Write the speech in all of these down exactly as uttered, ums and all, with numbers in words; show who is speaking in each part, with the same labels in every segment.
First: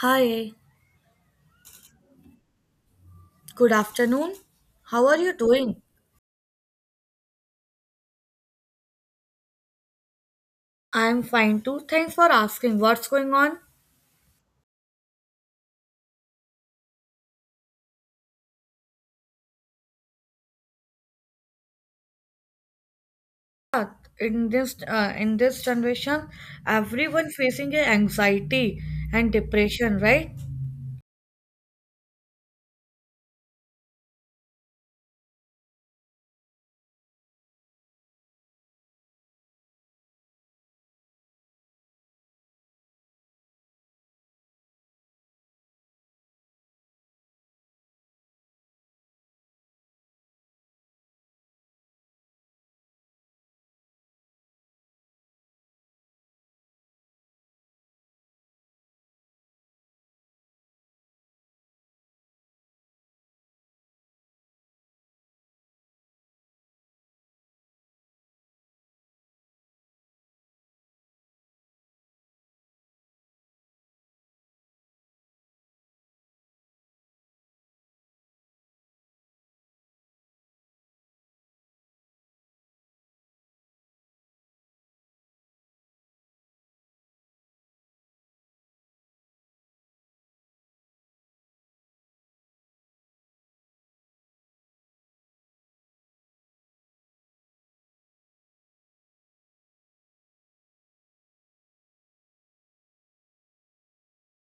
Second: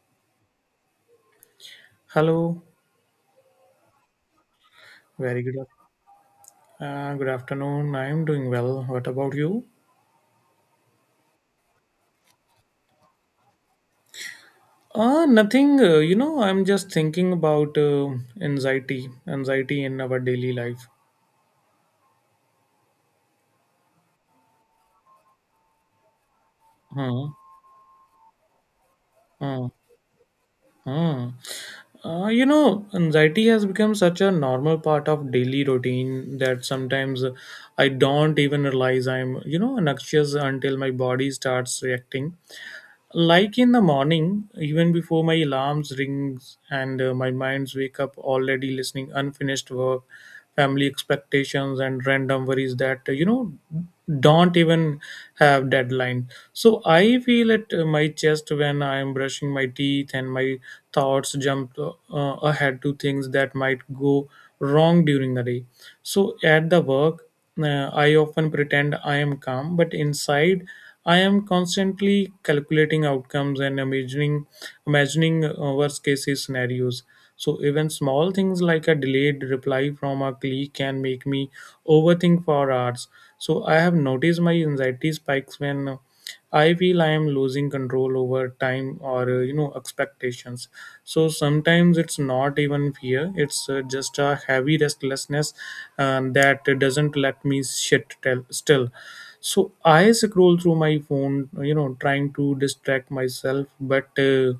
Speaker 1: Hi,
Speaker 2: Hello,
Speaker 1: good afternoon. How are you
Speaker 2: very good. Af-
Speaker 1: doing?
Speaker 2: Uh, good afternoon. I am doing well. What about you?
Speaker 1: I'm fine too. Thanks for asking. What's going on?
Speaker 2: Uh, nothing. Uh, you know, I'm just thinking about uh, anxiety, anxiety in our daily life.
Speaker 1: Uh, In this uh, in this generation,
Speaker 2: Huh.
Speaker 1: everyone facing a anxiety and
Speaker 2: Huh.
Speaker 1: depression, right?
Speaker 2: Huh. Uh, you know, anxiety has become such a normal part of daily routine that sometimes I don't even realize I'm, you know, anxious until my body starts reacting. Like in the morning, even before my alarms rings and uh, my mind's wake up already listening unfinished work, family expectations and random worries that uh, you know don't even have deadline. So I feel at uh, my chest when I am brushing my teeth and my thoughts jump uh, uh, ahead to things that might go wrong during the day. So at the work uh, I often pretend I am calm, but inside I am constantly calculating outcomes and imagining imagining uh, worst case scenarios. So even small things like a delayed reply from a colleague can make me overthink for hours. So I have noticed my anxiety spikes when I feel I am losing control over time or uh, you know expectations. So sometimes it's not even fear; it's uh, just a heavy restlessness um, that doesn't let me sit tell, still. So I scroll through my phone, you know, trying to distract myself, but. Uh,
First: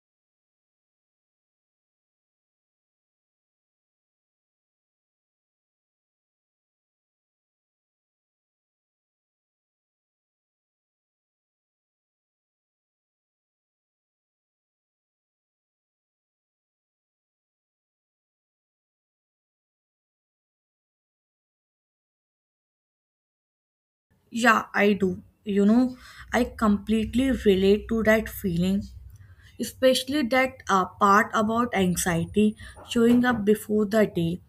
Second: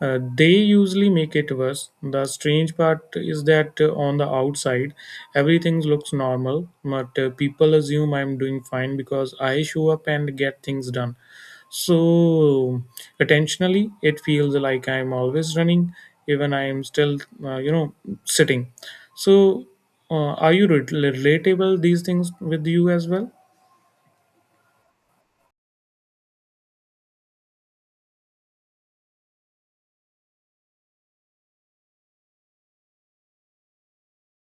Speaker 2: uh, they usually make it worse. The strange part is that uh, on the outside, everything looks normal, but uh, people assume I'm doing fine because I show up and get things done. So attentionally it feels like I'm always running even I'm still uh, you know sitting. So uh, are you re- relatable these things with you as well?
Speaker 1: Yeah, I do. You know, I completely relate to that feeling, especially that uh, part about anxiety showing up before the day.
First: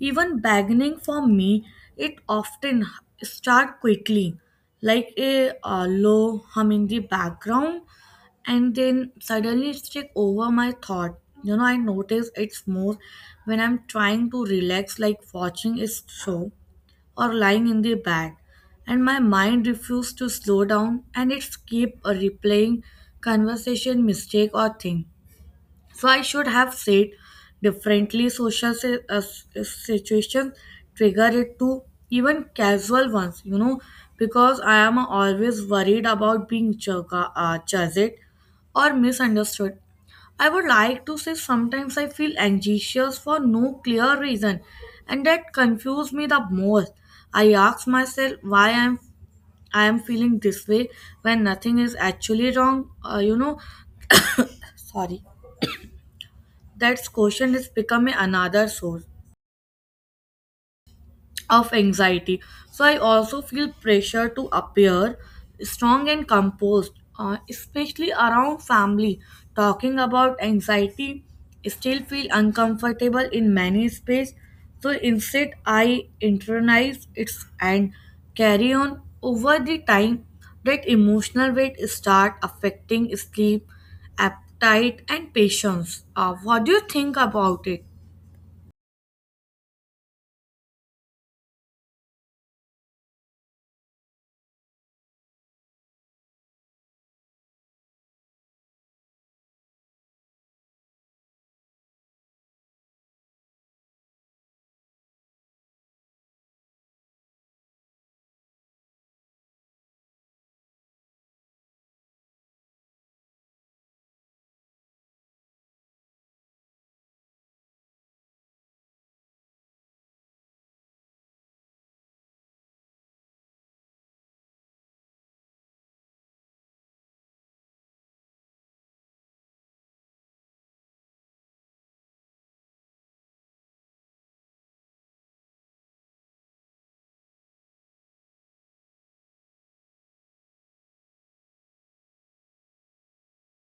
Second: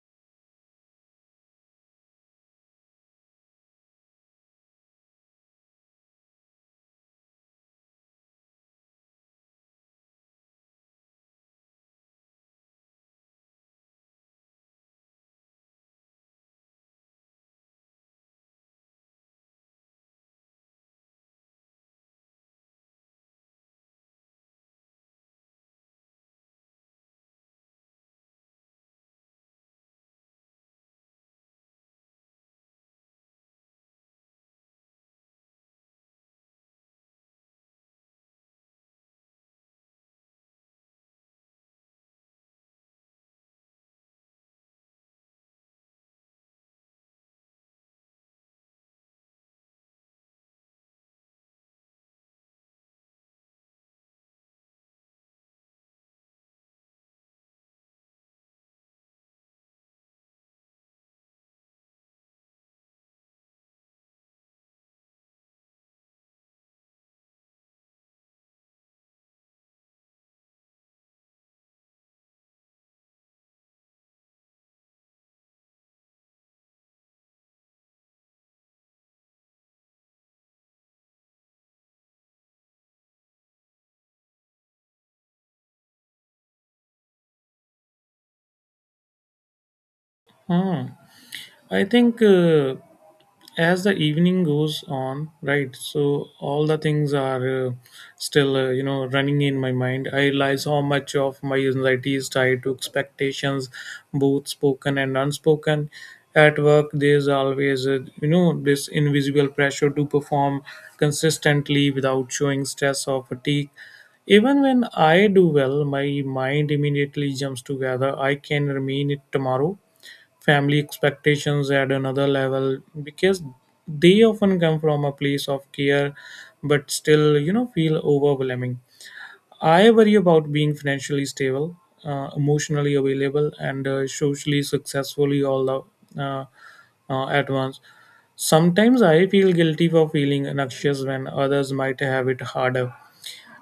Speaker 1: Even beginning for me, it often start quickly, like a uh, low hum in the background, and then suddenly it's take over my thought. You know, I notice it's more when I'm trying to relax, like watching a show or lying in the bed, and my mind refused to slow down, and it kept a replaying conversation mistake or thing so I should have said differently. Social si- uh, s- situations trigger it to even casual ones you know because I am always worried about being jug- uh, judged or misunderstood. I would like to say sometimes I feel anxious for no clear reason, and that confuses me the most. I ask myself why I'm I am feeling this way when nothing is actually wrong. Uh, you know, sorry. That question is becoming another source of anxiety. So I also feel pressure to appear strong and composed, uh, especially around family. Talking about anxiety, still feel uncomfortable in many space. So instead, I internalize it and carry on over the time. That emotional weight start affecting sleep, appetite, and patience. Uh, what do you think about it?
Speaker 2: Ah, I think uh, as the evening goes on, right, so all the things are uh, still uh, you know running in my mind. I realize how much of my anxiety is tied to expectations, both spoken and unspoken. At work there's always uh, you know this invisible pressure to perform consistently without showing stress or fatigue. Even when I do well, my mind immediately jumps together I can remain it tomorrow. Family expectations at another level, because they often come from a place of care but still you know feel overwhelming. I worry about being financially stable, uh, emotionally available and uh, socially successfully all the, uh, uh, at once. Sometimes I feel guilty for feeling anxious when others might have it harder.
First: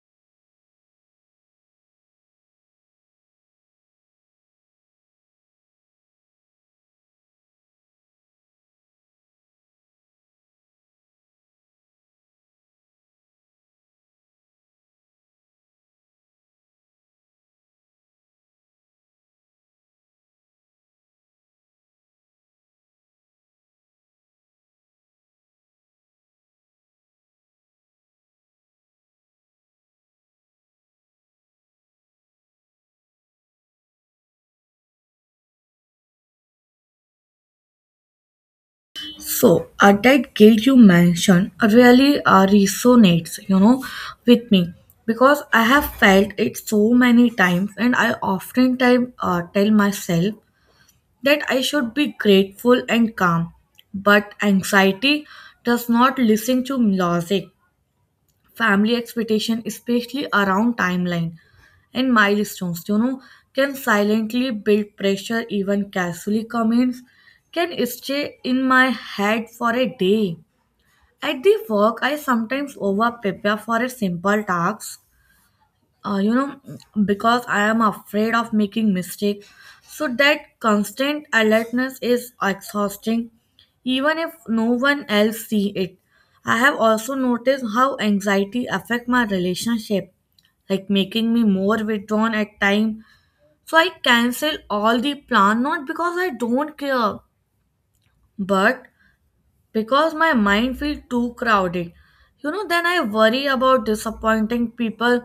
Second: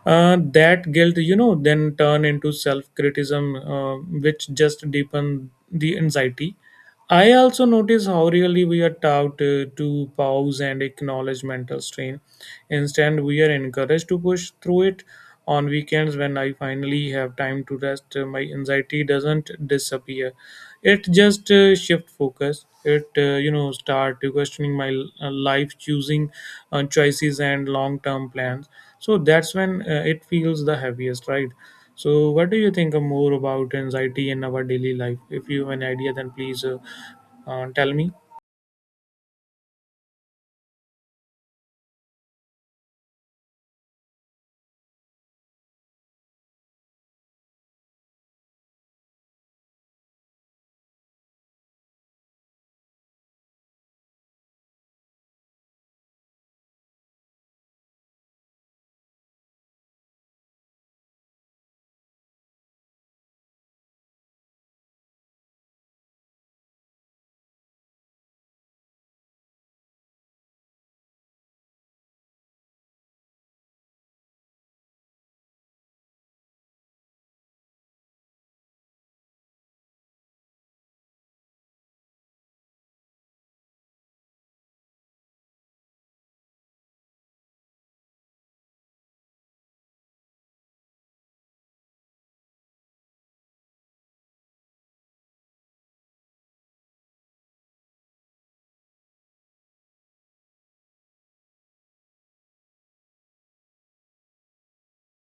Speaker 2: uh, That guilt you know then turn into self-criticism, uh, which just deepen the anxiety. I also notice how really we are taught uh, to pause and acknowledge mental strain. Instead we are encouraged to push through it. On weekends when I finally have time to rest, uh, my anxiety doesn't disappear. It just uh, shift focus. It uh, you know start questioning my uh, life choosing uh, choices and long term plans. So that's when uh, it feels the heaviest, right? So what do you think uh, more about anxiety in our daily life? If you have an idea then please uh, uh, tell me.
Speaker 1: So at that gate you mentioned really uh, resonates, you know, with me, because I have felt it so many times, and I often time uh, tell myself that I should be grateful and calm, but anxiety does not listen to logic. Family expectation, especially around timeline and milestones you know can silently build pressure. Even casually comments can stay in my head for a day. At the work I sometimes over prepare for a simple task, uh, you know because I am afraid of making mistake, so that constant alertness is exhausting even if no one else see it. I have also noticed how anxiety affect my relationship, like making me more withdrawn at time, so I cancel all the plan, not because I don't care, but because my mind feels too crowded. You know, then I worry about disappointing people,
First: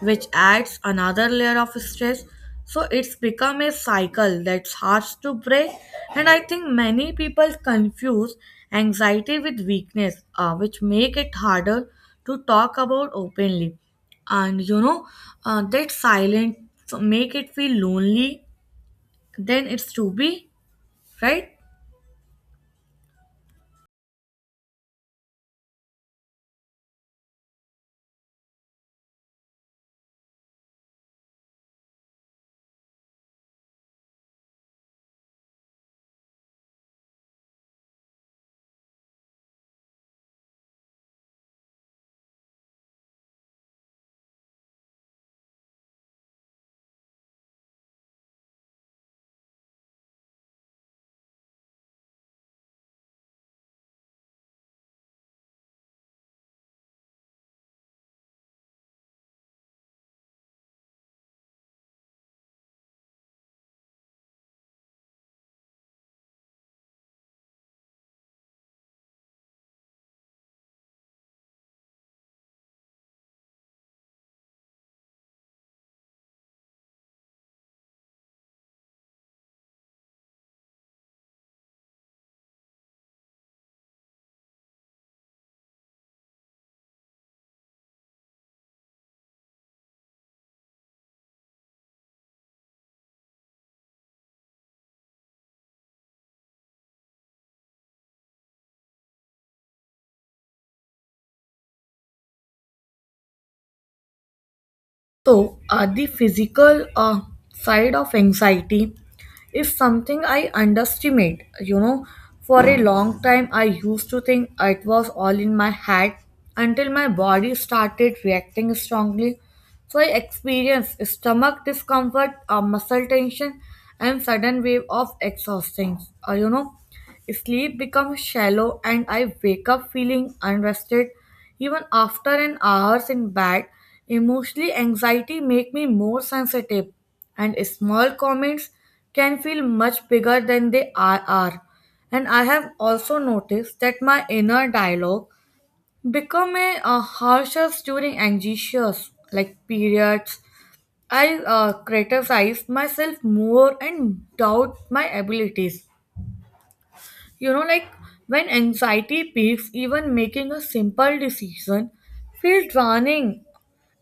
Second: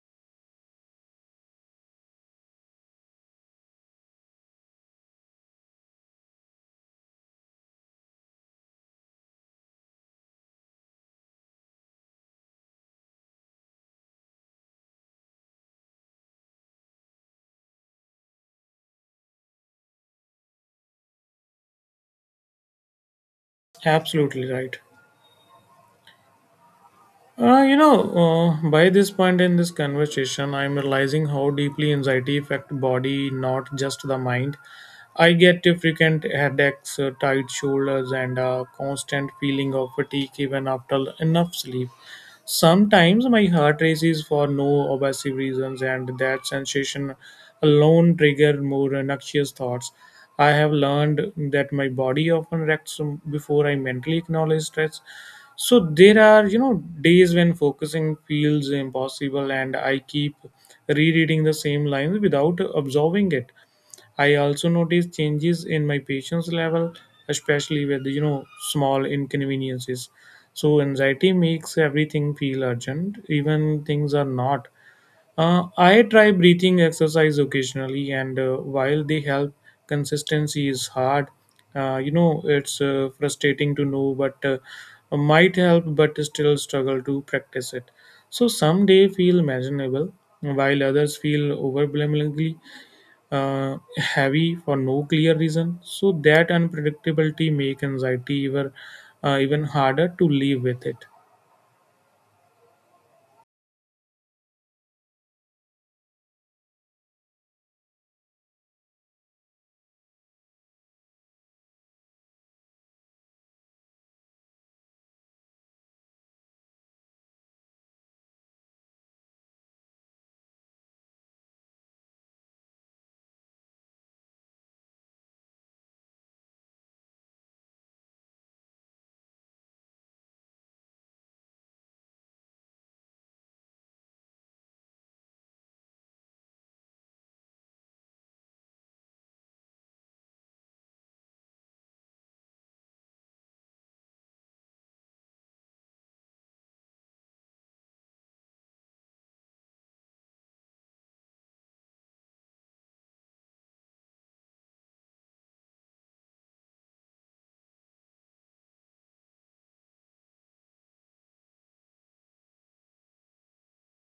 Speaker 1: which adds another layer of stress. So it's become a cycle that's hard to break. And I think many people confuse anxiety with weakness, uh, which make it harder to talk about openly. And you know, uh, that silence make it feel lonely. Then it's to be right.
Speaker 2: Absolutely right. Uh, you know, uh, by this point in this conversation, I'm realizing how deeply anxiety affect body, not just the mind. I get frequent headaches, uh, tight shoulders, and a constant feeling of fatigue even after enough sleep. Sometimes my heart races for no obvious reasons, and that sensation alone triggers more noxious thoughts. I have learned that my body often reacts before I mentally acknowledge stress. So there are, you know, days when focusing feels impossible, and I keep rereading the same lines without absorbing it. I also notice changes in my patience level, especially with you know small inconveniences. So anxiety makes everything feel urgent, even things are not. Uh, I try breathing exercise occasionally, and uh, while they help, consistency is hard. Uh, you know, it's uh, frustrating to know, but uh, might help, but still struggle to practice it. So some day feel imaginable, while others feel overwhelmingly uh, heavy for no clear reason. So that unpredictability make anxiety even uh, even harder to live with it.
Speaker 1: So, uh, the physical uh, side of anxiety is something I underestimate. You know, for a long time, I used to think it was all in my head until my body started reacting strongly. So, I experienced stomach discomfort, uh, muscle tension, and sudden wave of exhaustion. Uh, you know, Sleep becomes shallow, and I wake up feeling unrested even after an hours in bed. Emotionally, anxiety make me more sensitive, and small comments can feel much bigger than they are. are. And I have also noticed that my inner dialogue become a, uh, harsher during anxious like periods. I uh, criticize myself more and doubt my abilities you know, like when anxiety peaks, even making a simple decision feels drowning.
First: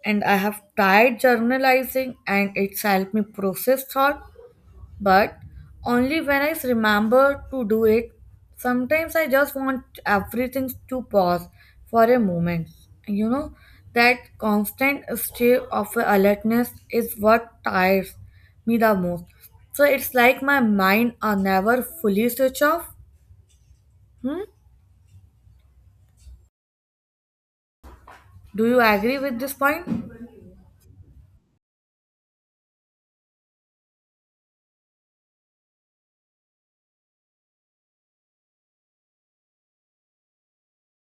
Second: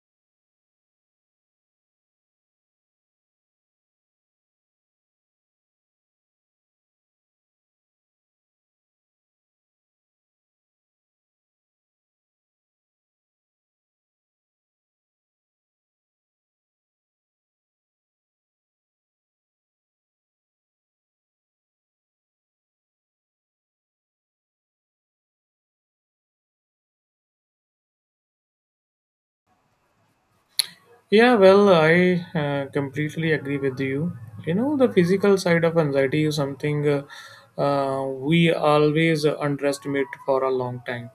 Speaker 1: And I have tried journalizing, and it's helped me process thought, but only when I remember to do it. Sometimes I just want everything to pause for a moment. You know, that constant state of alertness is what tires me the most. So it's like my mind are never fully switched off. Hmm. Do you agree with this point?
Speaker 2: Yeah, well, I uh, completely agree with you. You know, the physical side of anxiety is something uh, uh, we always underestimate for a long time.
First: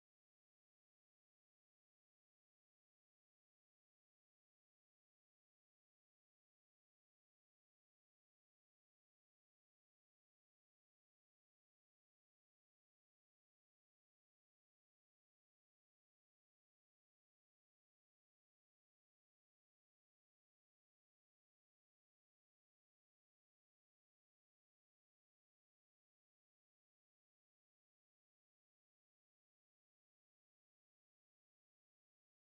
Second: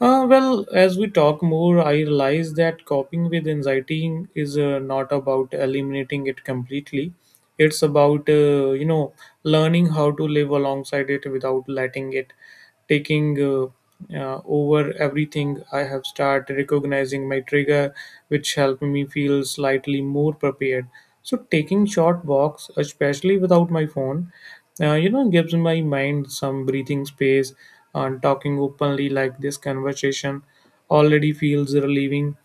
Speaker 2: Uh, well, as we talk more, I realize that coping with anxiety is uh, not about eliminating it completely. It's about, uh, you know, learning how to live alongside it without letting it taking uh, uh, over everything. I have started recognizing my trigger, which helped me feel slightly more prepared. So taking short walks, especially without my phone, uh, you know gives my mind some breathing space, and talking openly like this conversation already feels relieving.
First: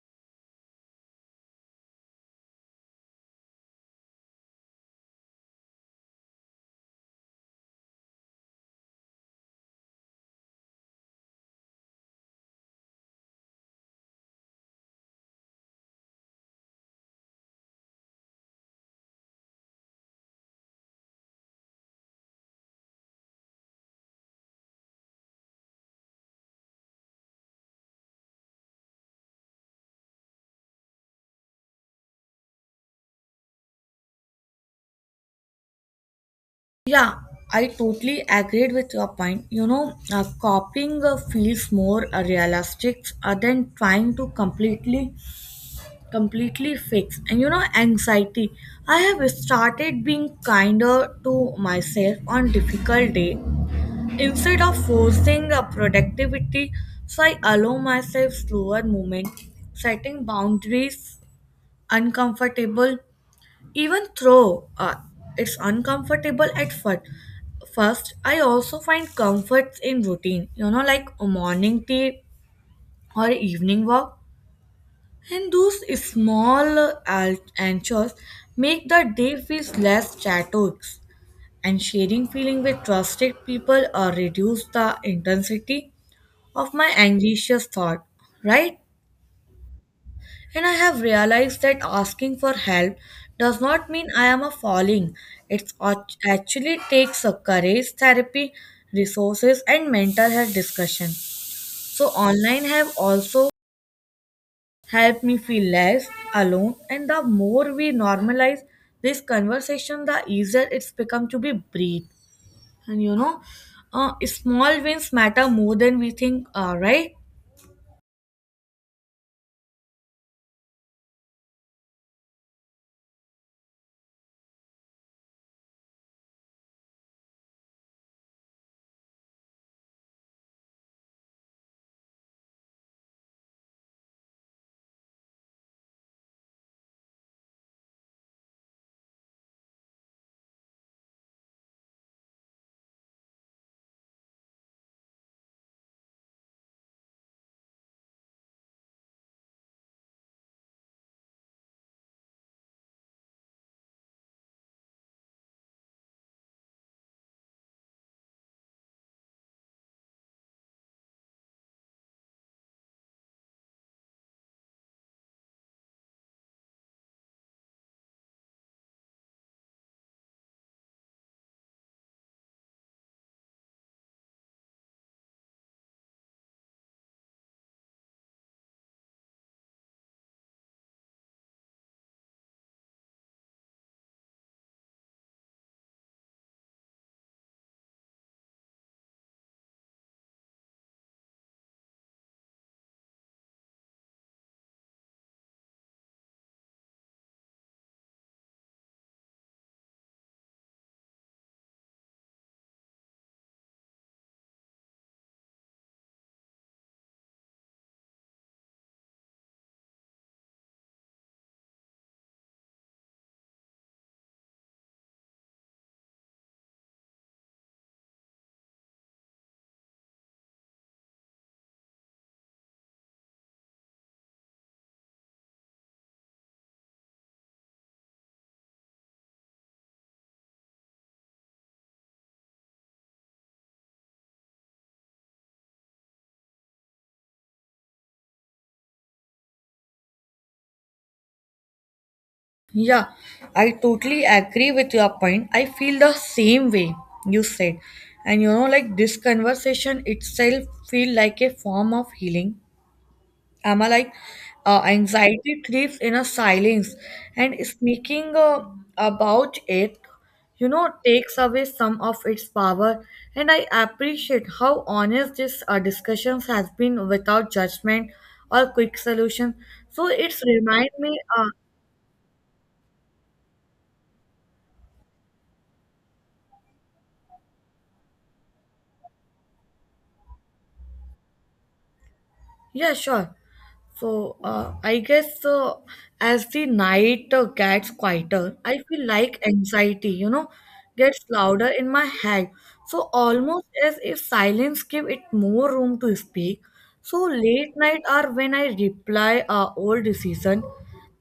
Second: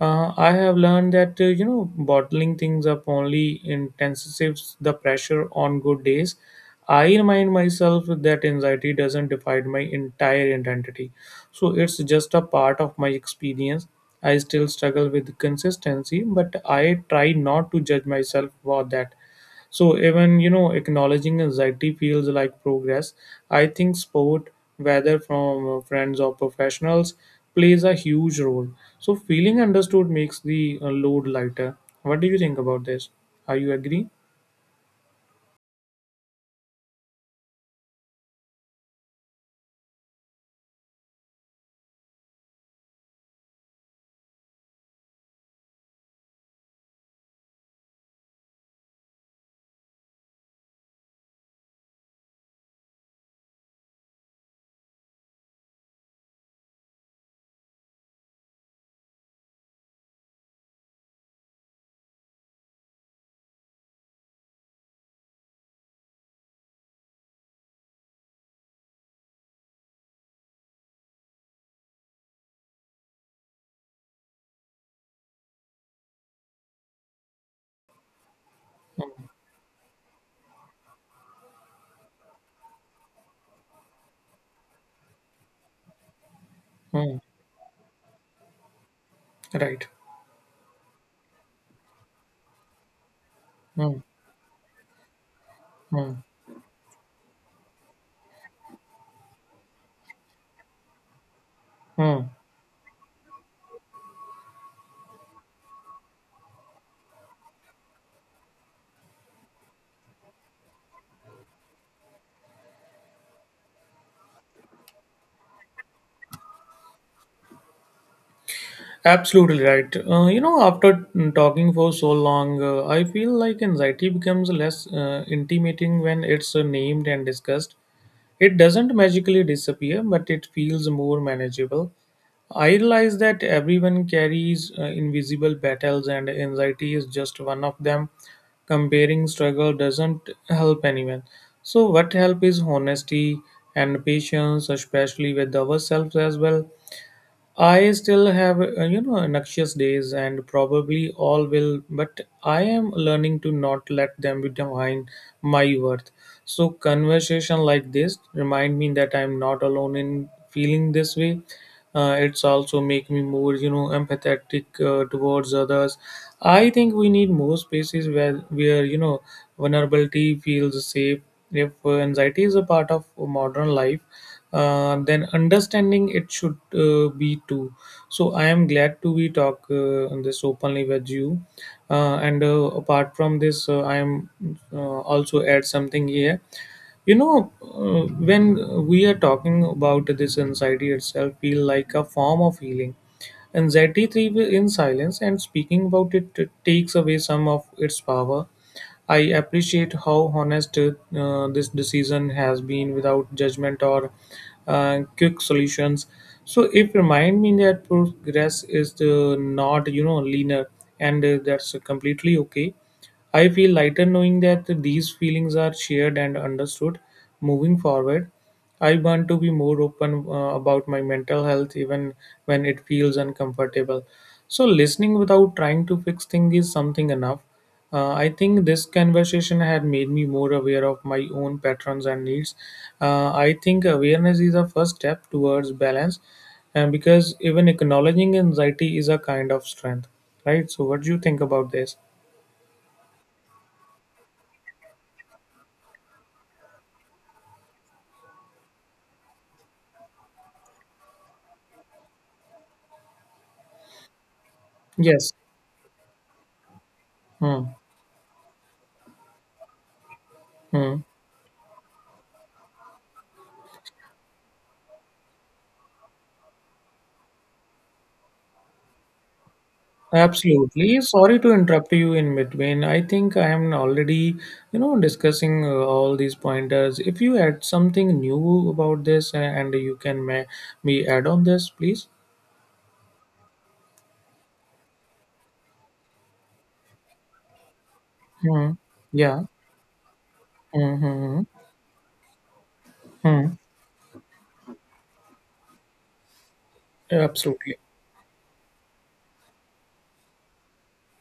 Speaker 2: uh, I have learned that uh, you know bottling things up only intensifies the pressure. On good days I remind myself that anxiety doesn't define my entire identity. So it's just a part of my experience. I still struggle with consistency but I try not to judge myself for that. So even you know acknowledging anxiety feels like progress. I think sport, whether from friends or professionals, plays a huge role. So feeling understood makes the uh, load lighter. What do you think about this? Are you agree?
Speaker 1: Yeah, I totally agreed with your point. You know, uh, copying uh, feels more uh, realistic uh, than trying to completely, completely fix. And you know, anxiety. I have started being kinder to myself on difficult day instead of forcing uh, productivity. So I allow myself slower movement, setting boundaries uncomfortable. Even though uh, it's uncomfortable at first, first, I also find comfort in routine, you know, like a morning tea or evening walk. And those small uh, anchors make the
Speaker 2: Mm,
Speaker 1: day feel less chaotic. And sharing feeling with trusted people uh, reduce the intensity of my
Speaker 2: mm,
Speaker 1: anxious thought, right?
Speaker 2: right.
Speaker 1: And I have realized that asking for help does not
Speaker 2: Hmm.
Speaker 1: mean I am a falling. It
Speaker 2: Hmm.
Speaker 1: actually takes a courage, therapy, resources, and mental health discussion. So,
Speaker 2: Mm.
Speaker 1: online have also helped me feel less alone. And the more we normalize this conversation, the easier it's become to be breathed. And you know, uh, small wins matter more than we think, uh, right?
Speaker 2: Absolutely right. Uh, you know, after talking for so long, uh, I feel like anxiety becomes less uh, intimating when it's uh, named and discussed. It doesn't magically disappear, but it feels more manageable. I realize that everyone carries uh, invisible battles, and anxiety is just one of them. Comparing struggle doesn't help anyone. So, what help is honesty and patience, especially with ourselves as well. I still have, uh, you know, noxious days and probably all will, but I am learning to not let them define my worth. So, conversation like this remind me that I'm not alone in feeling this way. Uh, it's also make me more, you know, empathetic uh, towards others. I think we need more spaces where, where you know, vulnerability feels safe. If uh, anxiety is a part of modern life, uh, then understanding it should uh, be too. So I am glad to be talk uh, on this openly with you. Uh, and uh, apart from this, uh, I am uh, also add something here. You know uh, when we are talking about this, anxiety itself feel like a form of healing. Anxiety thrives in silence and speaking about it takes away some of its power. I appreciate how honest uh, this decision has been without judgment or uh, quick solutions. So it remind me that progress is uh, not you know linear, and uh, that's completely okay. I feel lighter knowing that these feelings are shared and understood. Moving forward, I want to be more open uh, about my mental health even when it feels uncomfortable. So, listening without trying to fix things is something enough. Uh, I think this conversation had made me more aware of my own patterns and needs. Uh, I think awareness is a first step towards balance, and because even acknowledging anxiety is a kind of strength, right? So, what do you think about this?
Speaker 1: Yeah, I totally agree with your point. I feel the same way you said. And you know, like, this conversation itself feel like a form of healing. Am I like uh,
Speaker 2: Yes.
Speaker 1: anxiety creeps in a silence, and
Speaker 2: Hmm.
Speaker 1: speaking uh, about it, you know,
Speaker 2: Hmm.
Speaker 1: takes away some of its power. And I appreciate how honest this uh, discussions has been without judgment or quick solution. So it's remind
Speaker 2: Absolutely.
Speaker 1: me
Speaker 2: Sorry
Speaker 1: uh,
Speaker 2: to interrupt you in between. I think I am already, you know, discussing uh, all these pointers. If you add something new about this, uh, and you can ma- me add on this, please.
Speaker 1: Yeah, sure. So, uh, I guess uh, as the night uh, gets quieter,
Speaker 2: Hmm.
Speaker 1: I feel like
Speaker 2: Yeah.
Speaker 1: anxiety, you know,
Speaker 2: Hmm, hmm,
Speaker 1: gets
Speaker 2: hmm.
Speaker 1: louder in my head. So,
Speaker 2: Hmm.
Speaker 1: almost as if silence give it more room to speak. So, late
Speaker 2: Absolutely.
Speaker 1: night are when I reply uh, old decision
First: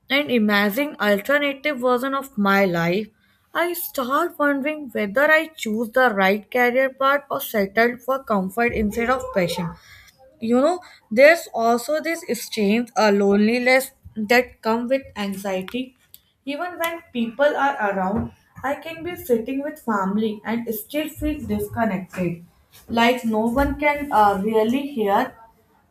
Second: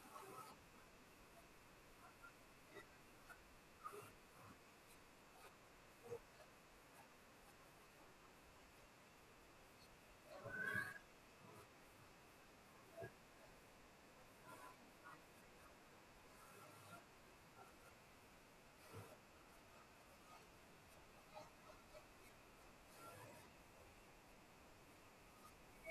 Speaker 1: and imagine alternative version of my life. I start wondering whether I choose the right career path or settled for comfort instead of passion you know there's also this strange uh, loneliness that come with anxiety, even when people are around. I can be sitting with family and still feel disconnected, like no one can uh, really hear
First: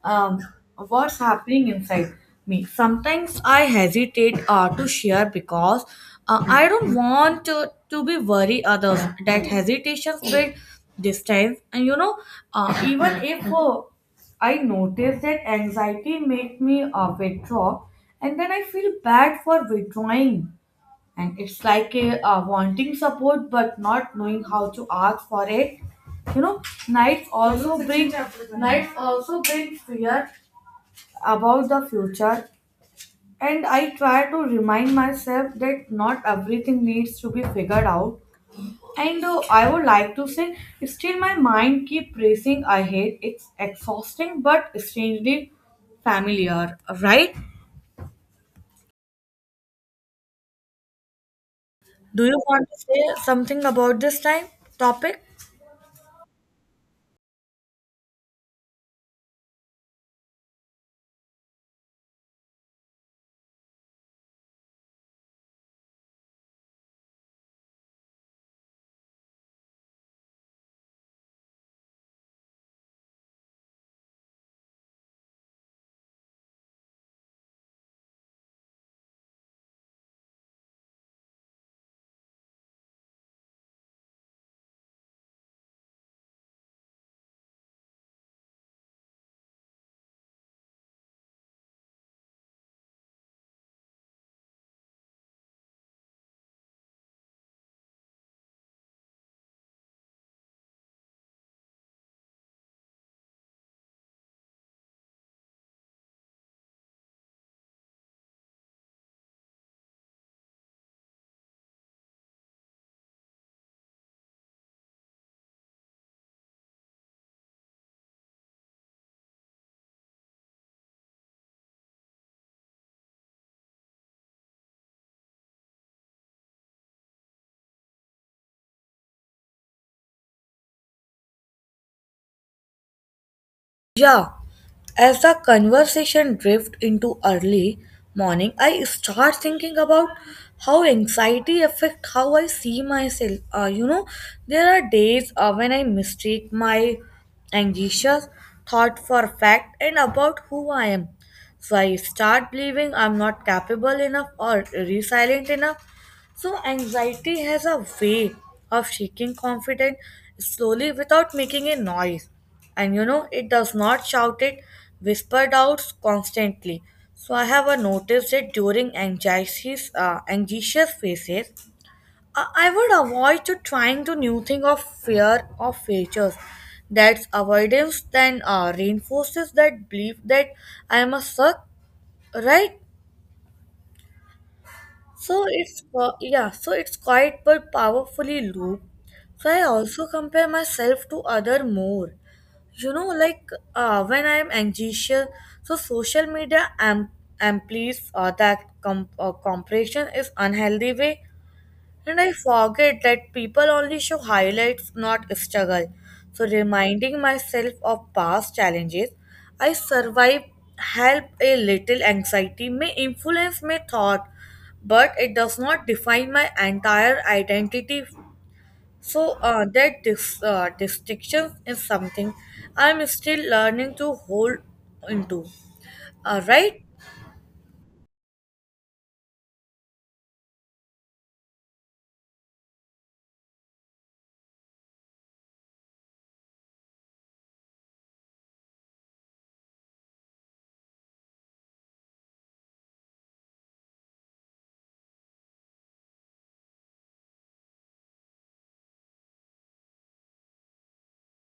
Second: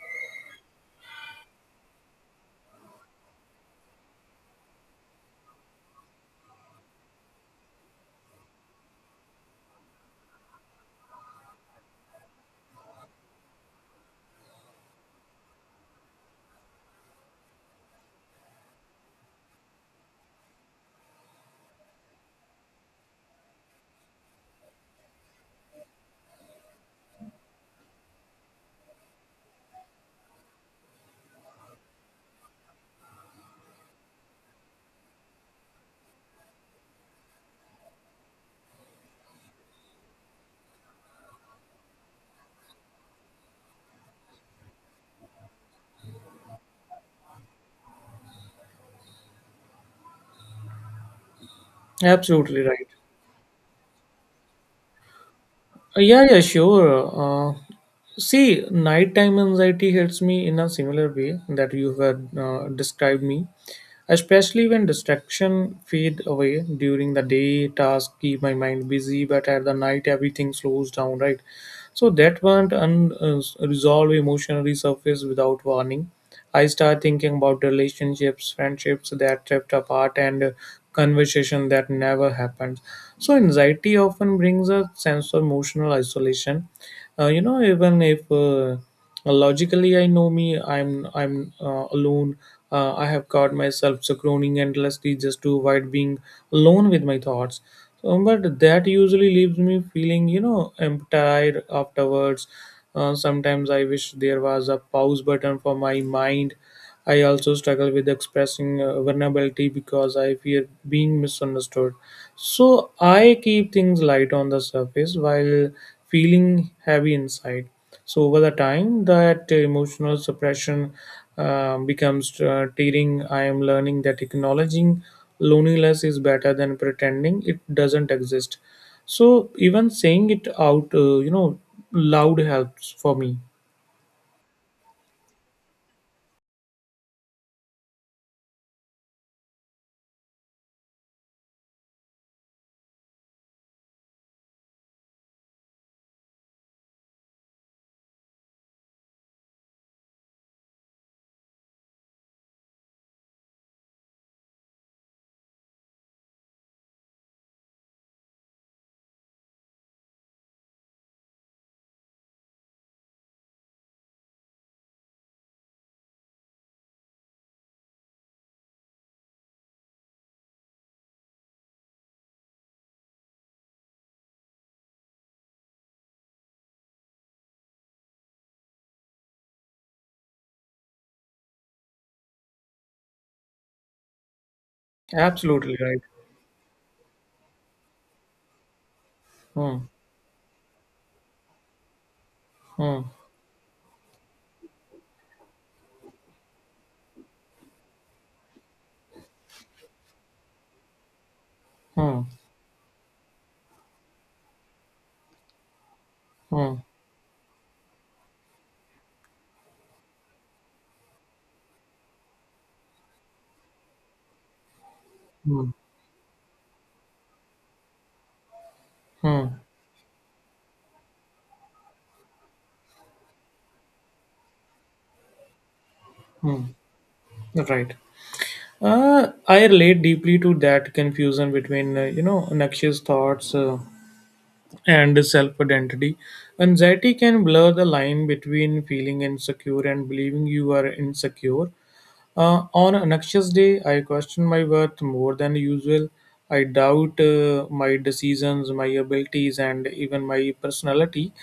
Speaker 1: um, what's happening inside me. Sometimes I hesitate uh, to share because uh, I don't want to, to be worry others. That hesitations build distance, and you know, uh, even if uh, I notice that anxiety makes me uh, withdraw, and then I feel bad for withdrawing, and it's like a uh, wanting support but not knowing how to ask for it you know nights also bring nights also bring fear about the future, and I try to remind myself that not everything needs to be figured out. And uh, I would like to say still my mind keep racing ahead. It's exhausting but strangely familiar, right? Do you
Speaker 2: Absolutely
Speaker 1: want to
Speaker 2: right.
Speaker 1: say something about this time topic?
Speaker 2: Uh, Yeah, yeah, sure. Uh, See, nighttime anxiety hits me in a similar way that you had uh, described me, especially when distraction fade away during the day. Tasks keep my mind busy, but at the night everything slows down. Right, so that one unresolved emotion resurfaced without warning. I start thinking about relationships, friendships that drift apart, and uh, conversation that never happened. So anxiety often brings a sense of emotional isolation. Uh, you know even if uh, logically I know me, i'm i'm uh, alone. uh, I have caught myself scrolling endlessly just to avoid being alone with my thoughts. Um, but that usually leaves me feeling you know emptied afterwards. Uh, sometimes I wish there was a pause button for my mind. I also struggle with expressing uh, vulnerability because I fear being misunderstood. So I keep things light on the surface while feeling heavy inside. So over the time, that emotional suppression um, becomes uh, tearing. I am learning that acknowledging loneliness is better than pretending it doesn't exist. So even saying it out, uh, you know, loud helps for me.
Speaker 1: Yeah, as the conversation drift into early morning, I start thinking about how anxiety affect how I see myself. Uh, you know, there are days uh, when I mistake my anxious thought for fact and about who I am. So I start believing I'm not capable enough or resilient enough. So anxiety has a way of shaking confidence slowly without making a noise, and you know it does not shout, it whispered out constantly. So I have uh, noticed it during anxious uh, anxious phases. I-, I would avoid to trying to new thing of fear of features. That's avoidance then uh, reinforces that belief that I must suck, right? So
Speaker 2: Absolutely
Speaker 1: it's
Speaker 2: right.
Speaker 1: qu- yeah, so it's quite but powerfully loop. So I
Speaker 2: Hmm.
Speaker 1: also compare myself to other more. You
Speaker 2: Hmm.
Speaker 1: know, like uh, when I am anxious, so social media am amplifies uh, that com- uh, compression is unhealthy way, and
Speaker 2: Hmm.
Speaker 1: I forget that people only show highlights, not struggle. So
Speaker 2: Hmm.
Speaker 1: reminding myself of past challenges, I survived help a little. Anxiety may influence my thought, but it does
Speaker 2: Hmm.
Speaker 1: not define my entire identity. So
Speaker 2: Hmm.
Speaker 1: uh, that dis- uh, distinction is something I'm still learning to hold into. Uh,
Speaker 2: Hmm.
Speaker 1: right,
Speaker 2: Right. Uh, I relate deeply to that confusion between, uh, you know, noxious thoughts uh, and self identity. Anxiety can blur the line between feeling insecure and believing you are insecure. Uh, on an anxious day, I question my worth more than usual. I doubt uh, my decisions, my abilities, and even my personality.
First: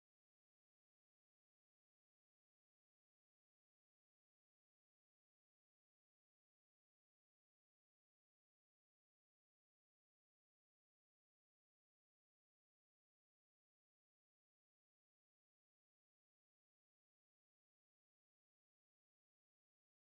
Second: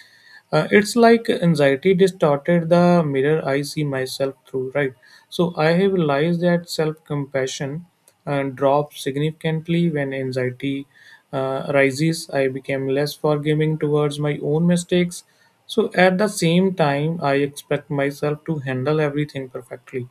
Speaker 2: Uh, it's like anxiety distorted the mirror I see myself through, right? So I have realized that self compassion uh, drops significantly when anxiety uh, rises. I became less forgiving towards my own mistakes. So at the same time, I expect myself to handle everything perfectly.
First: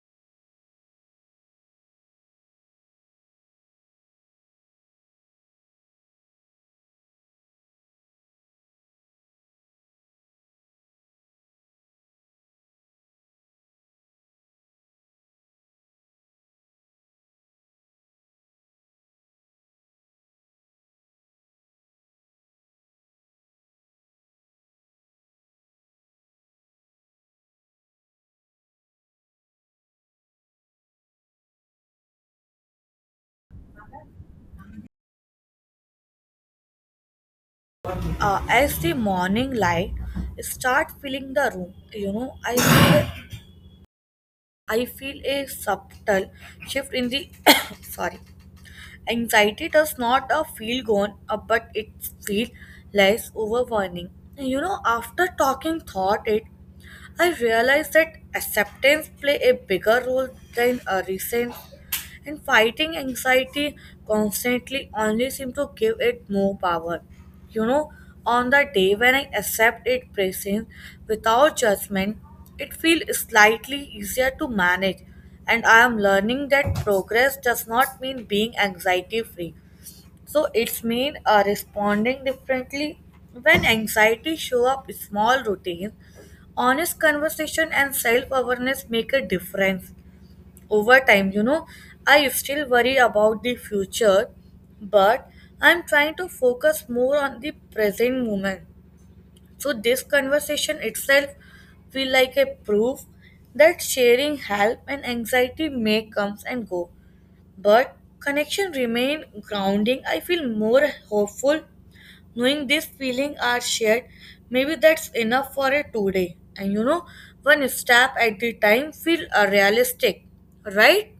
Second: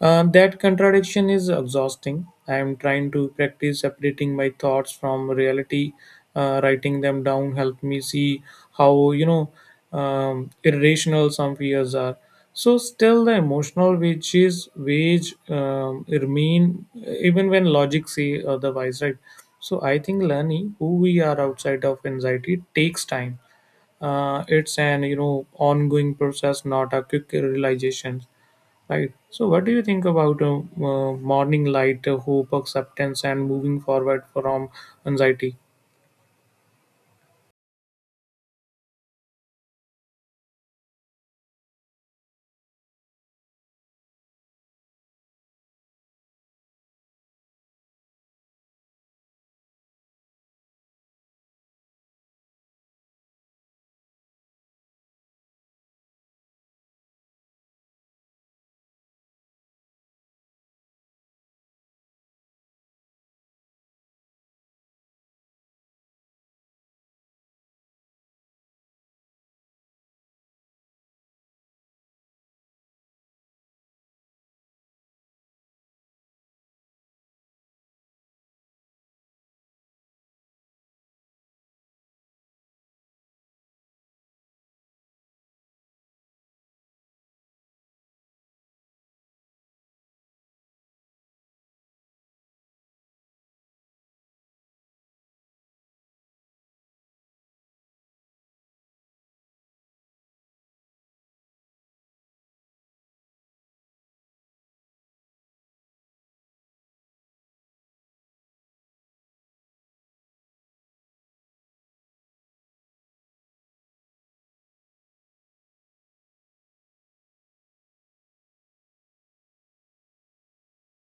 Speaker 2: Um, that contradiction is exhausting. I am trying to practice separating my thoughts from reality. Uh, writing them down help me see how you know um, irrational some fears are. So still, the emotional wages wage um, remain even when logic say otherwise, right? So I think learning who we are outside of anxiety takes time. Uh, it's an you know ongoing process, not a quick realization. Right. So, what do you think about uh, uh, morning light, uh, hope, acceptance, and moving forward from anxiety?
Speaker 1: uh, as the morning light start filling the room, you know, I feel I feel a subtle shift in the sorry. Anxiety does not uh, feel gone, uh, but it feels less overwhelming. You know, after talking thought it, I realized that acceptance play a bigger role than a recent, and fighting anxiety constantly only seems to give it more power. You know, on the day when I accept its presence without judgment, it feels slightly easier to manage. And I am learning that progress does not mean being anxiety free. So it's mean uh, responding differently when anxiety show up. Small routines, honest conversation, and self-awareness make a difference over time you know I still worry about the future, but I'm trying to focus more on the present moment. So this conversation itself feel like a proof that sharing help, and anxiety may comes and go, but connection remain grounding. I feel more hopeful knowing this feeling are shared. Maybe that's enough for a today, and you know one step at a time feel uh, realistic, right?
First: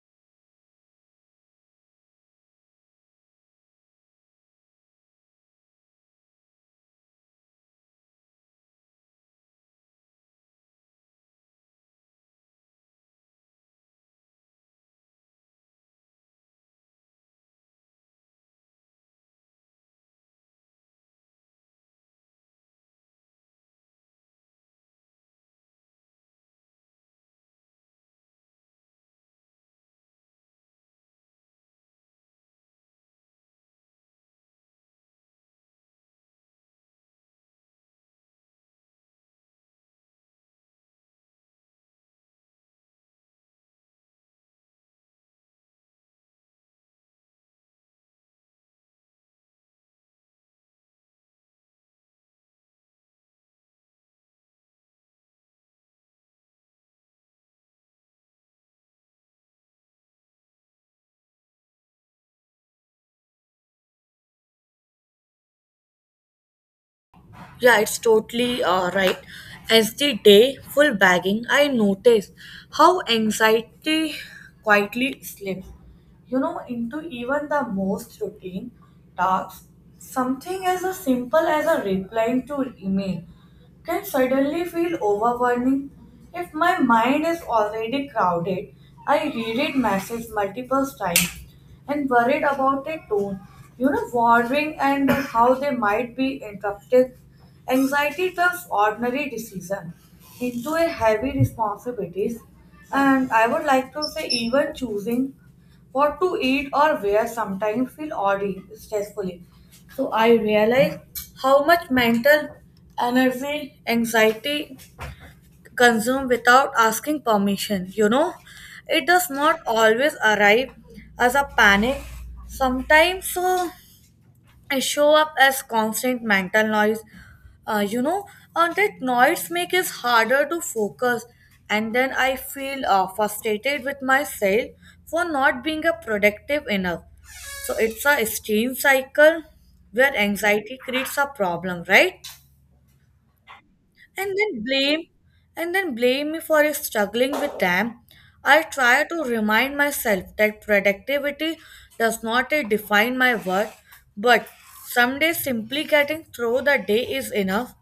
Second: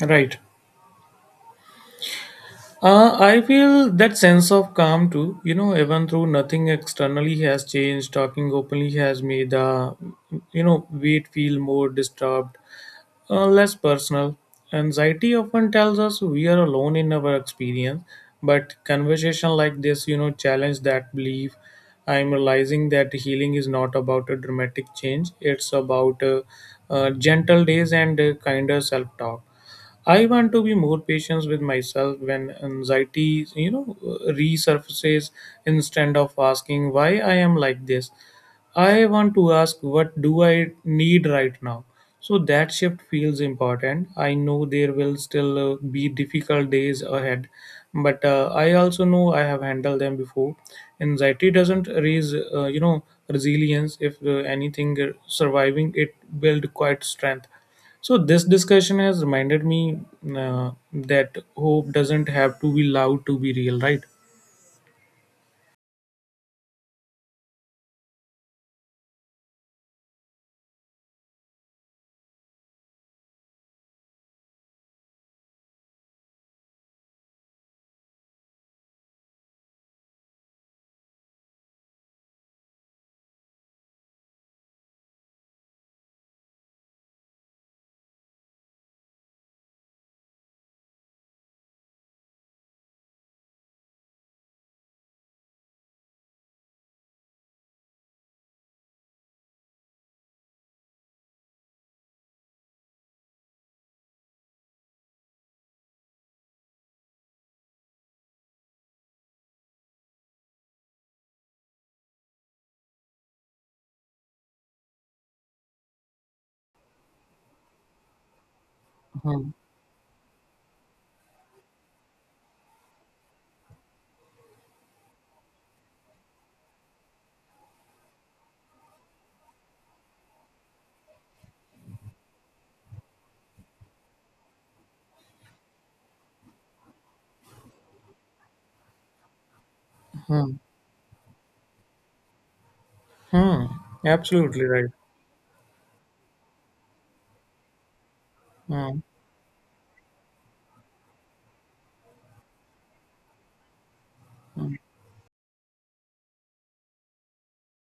Speaker 2: Right. Uh, I feel that sense of calm too. You know, even though nothing externally has changed, talking openly has made the, you know, weight feel more disturbed. Uh, less personal. Anxiety often tells us we are alone in our experience, but conversation like this, you know, challenge that belief. I'm realizing that healing is not about a dramatic change; it's about uh, uh, gentle days and uh, kinder self-talk. I want to be more patient with myself when anxiety, you know, resurfaces instead of asking why I am like this. I want to ask what do I need right now. So that shift feels important. I know there will still uh, be difficult days ahead, but uh, I also know I have handled them before. Anxiety doesn't raise, uh, you know, resilience. If uh, anything, uh, surviving it build quite strength. So this discussion has reminded me uh, that hope doesn't have to be loud to be real, right?
Speaker 1: Yeah, it's totally uh, right. As the day full bagging, I noticed how anxiety quietly slipped you know, into even the most routine tasks. Something as a simple as a replying to email can suddenly feel overwhelming. If my mind is already crowded, I reread message multiple times and worried about their tone, you know, wondering and how they might be interrupted. Anxiety turns ordinary decision into a heavy responsibilities, and I would like to say even choosing what to eat or wear sometimes feel oddly stressfully. So I realize how much mental energy, anxiety consume without asking permission. You know, it does
Speaker 2: Hmm.
Speaker 1: not always arrive as a panic. Sometimes so it show up as constant mental noise. Uh, you know, and that noise make it harder to focus. And then I feel uh, frustrated with myself for not being a productive enough, so it's a shame cycle where
Speaker 2: Hmm.
Speaker 1: anxiety creates a problem, right?
Speaker 2: Hmm.
Speaker 1: And
Speaker 2: Absolutely
Speaker 1: then
Speaker 2: right.
Speaker 1: blame and then blame me for struggling with them. I
Speaker 2: Hmm.
Speaker 1: try to remind myself that productivity does not eh, define my worth, but
Speaker 2: Hmm.
Speaker 1: someday simply getting through the day is enough.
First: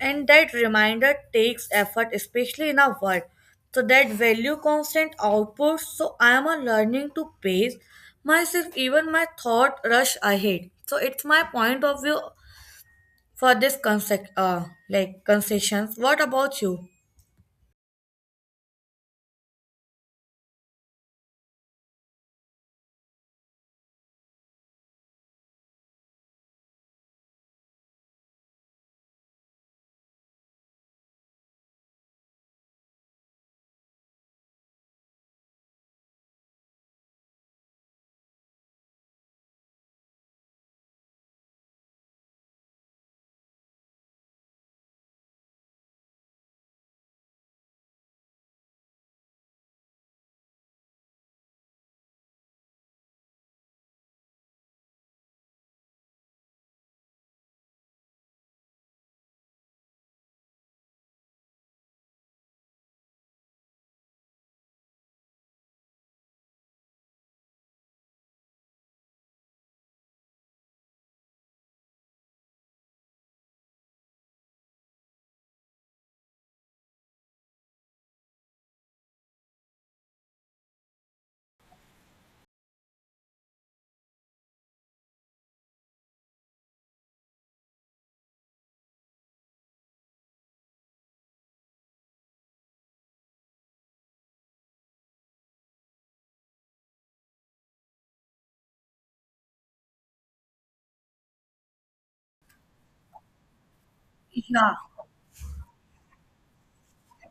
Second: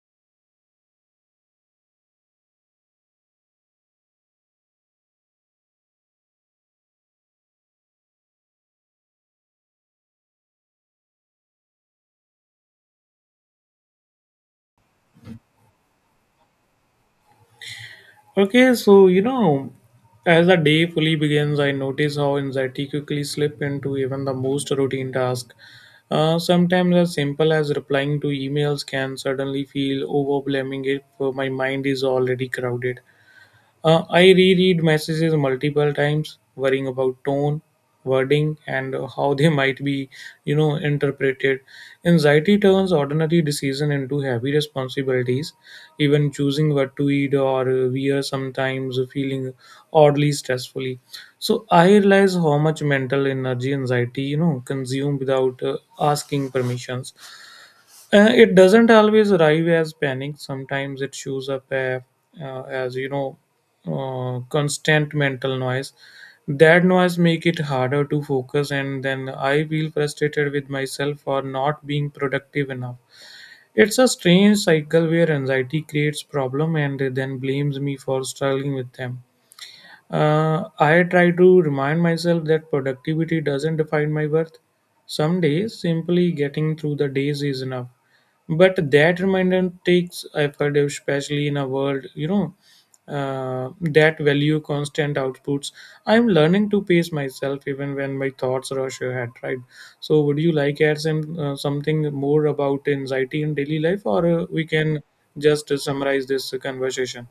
Speaker 1: And that reminder takes effort, especially in a world. So that value constant output. So I am a learning to pace myself, even my thought rush ahead. So it's my point of view for this concept, uh, like concessions. What about you?
Speaker 2: Okay, so you know, as the day fully begins, I notice how anxiety quickly slip into even the most routine task. Uh, sometimes as simple as replying to emails can suddenly feel overwhelming if uh, my mind is already crowded. Uh, I reread messages multiple times, worrying about tone, wording, and how they might be, you know, interpreted. Anxiety turns ordinary decision into heavy responsibilities. Even choosing what to eat or wear sometimes feeling oddly stressfully. So I realize how much mental energy anxiety, you know, consume without uh, asking permissions. Uh, it doesn't always arrive as panic. Sometimes it shows up uh, uh, as you know uh, constant mental noise. That noise make it harder to focus, and then I feel frustrated with myself for not being productive enough. It's a strange cycle where anxiety creates problem and then blames me for struggling with them. Uh, I try to remind myself that productivity doesn't define my worth. Some days, simply getting through the days is enough. But that reminder takes effort, especially in a world, you know, uh, that value constant outputs. I'm learning to pace myself even when my thoughts rush ahead, right? So, would you like add some uh, something more about anxiety in daily life, or uh, we
Speaker 1: Yeah.
Speaker 2: can just summarize this conversation?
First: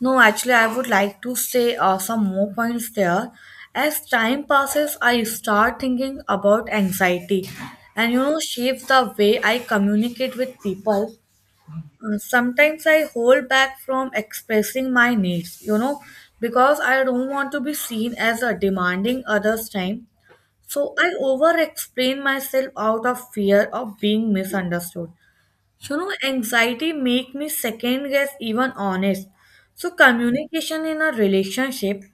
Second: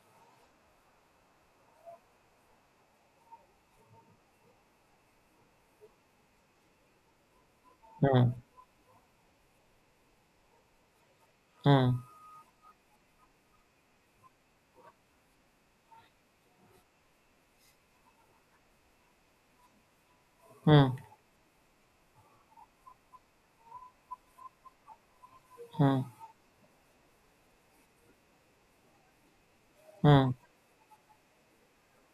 Speaker 1: No, actually, I would like to say uh, some more points there. As time passes, I start thinking about anxiety, and you
Speaker 2: Hmm.
Speaker 1: know, shapes the way I communicate with people.
Speaker 2: Hmm.
Speaker 1: Uh, sometimes I hold back from expressing my needs, you know, because I don't want to be seen as a demanding others' time.
Speaker 2: Hmm.
Speaker 1: So I over explain myself out of fear of being misunderstood. You
Speaker 2: Hmm.
Speaker 1: know, anxiety make me second guess even honest. So
Speaker 2: Mm,
Speaker 1: communication in a relationship,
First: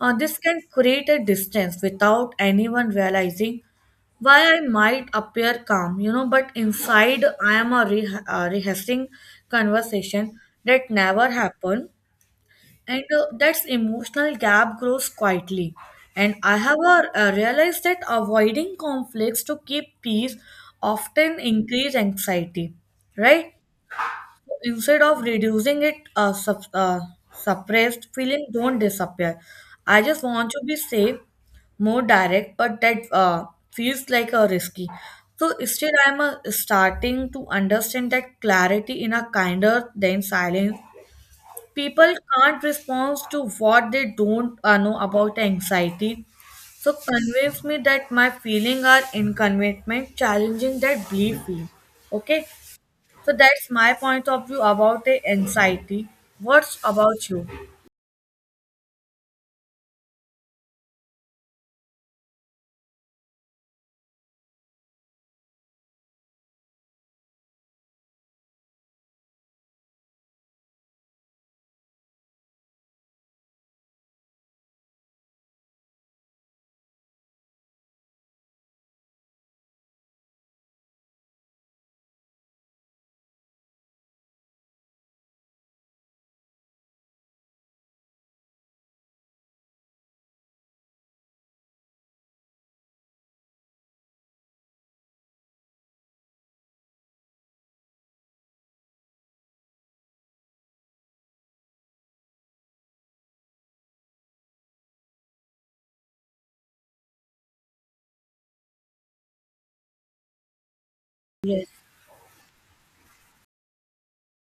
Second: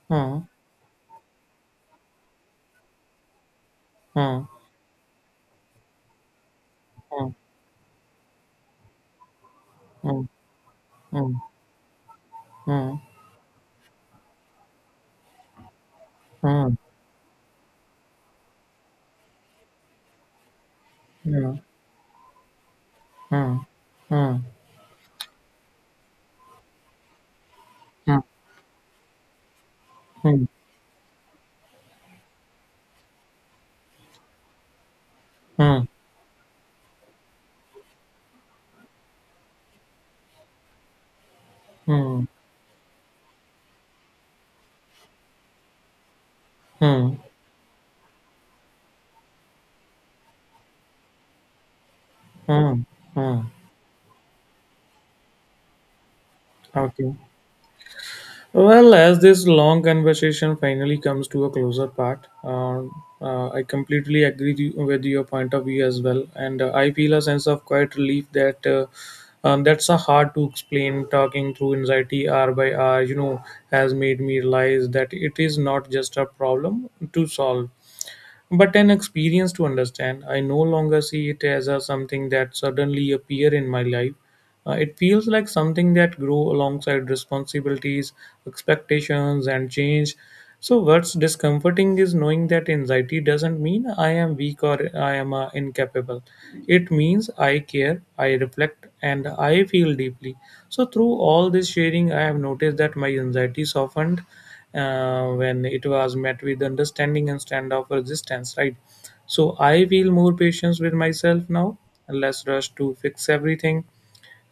Speaker 1: uh, this
Speaker 2: mm,
Speaker 1: can create a distance without anyone realizing
Speaker 2: mm,
Speaker 1: why I might appear calm, you know, but inside
Speaker 2: mm,
Speaker 1: I am a re- uh, rehearsing
Speaker 2: mm,
Speaker 1: conversation that never
Speaker 2: mm,
Speaker 1: happened,
Speaker 2: mm,
Speaker 1: and uh, that's emotional gap grows quietly. And I
Speaker 2: mm,
Speaker 1: have uh, uh, realized that avoiding conflicts to keep peace often
Speaker 2: mm,
Speaker 1: increase anxiety, right?
Speaker 2: mm, mm,
Speaker 1: Instead of reducing it uh, sup uh, suppressed
Speaker 2: mm,
Speaker 1: feeling don't disappear. I just
Speaker 2: mm,
Speaker 1: want to be safe more direct, but that uh, feels like a risky. So instead I'm uh, starting to understand that clarity in a kinder than silence. People
Speaker 2: mm,
Speaker 1: can't respond to what they don't uh, know about anxiety, so
Speaker 2: mm,
Speaker 1: convince me that my feeling are inconvenient challenging that belief, okay.
Speaker 2: mm,
Speaker 1: So
Speaker 2: mm.
Speaker 1: that's my point of view about the anxiety. What's
Speaker 2: Okay.
Speaker 1: about you?
Speaker 2: Well, as this long conversation finally comes to a closer part, uh, uh, I completely agree with you- with your point of view as well, and uh, I feel a sense of quiet relief that uh, um, that's a hard to explain. Talking through anxiety hour by hour, you know, has made me realize that it is not just a problem to solve, but an experience to understand. I no longer see it as a something that suddenly appear in my life uh, It feels like something that grew alongside responsibilities, expectations, and change. So, what's discomforting is knowing that anxiety doesn't mean I am weak or I am uh, incapable. It means I care, I reflect, and I feel deeply. So, through all this sharing, I have noticed that my anxiety softened uh, when it was met with understanding instead of resistance, right? So I feel more patience with myself
Speaker 1: Yes.
Speaker 2: now, less rush to fix everything,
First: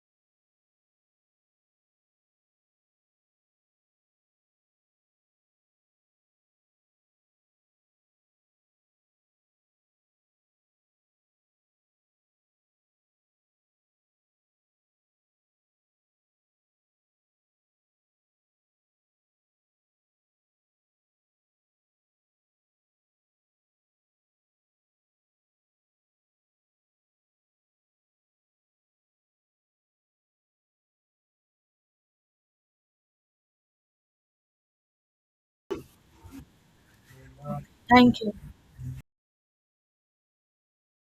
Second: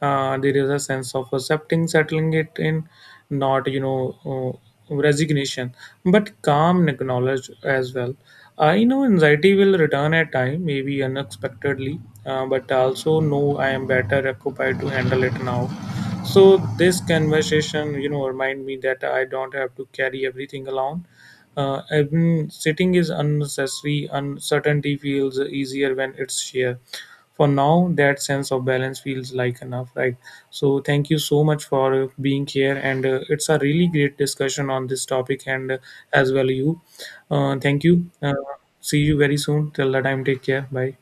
Speaker 2: uh, there is a sense of accepting settling it in, not you know uh, resignation, but calm and knowledge as well. I know anxiety will return at time, maybe unexpectedly, uh, but I also know I am better occupied to handle it now. So this conversation, you know, remind me that I don't have to carry everything alone. Uh, even sitting is unnecessary. Uncertainty feels easier when it's shared. For now, that sense of balance feels like enough, right? So, thank you so much for uh, being here, and uh, it's a really great discussion on this topic, and uh, as well you. Uh, thank you.
Speaker 1: Thank you.
Speaker 2: Uh, see you very soon. Till the time, take care. Bye.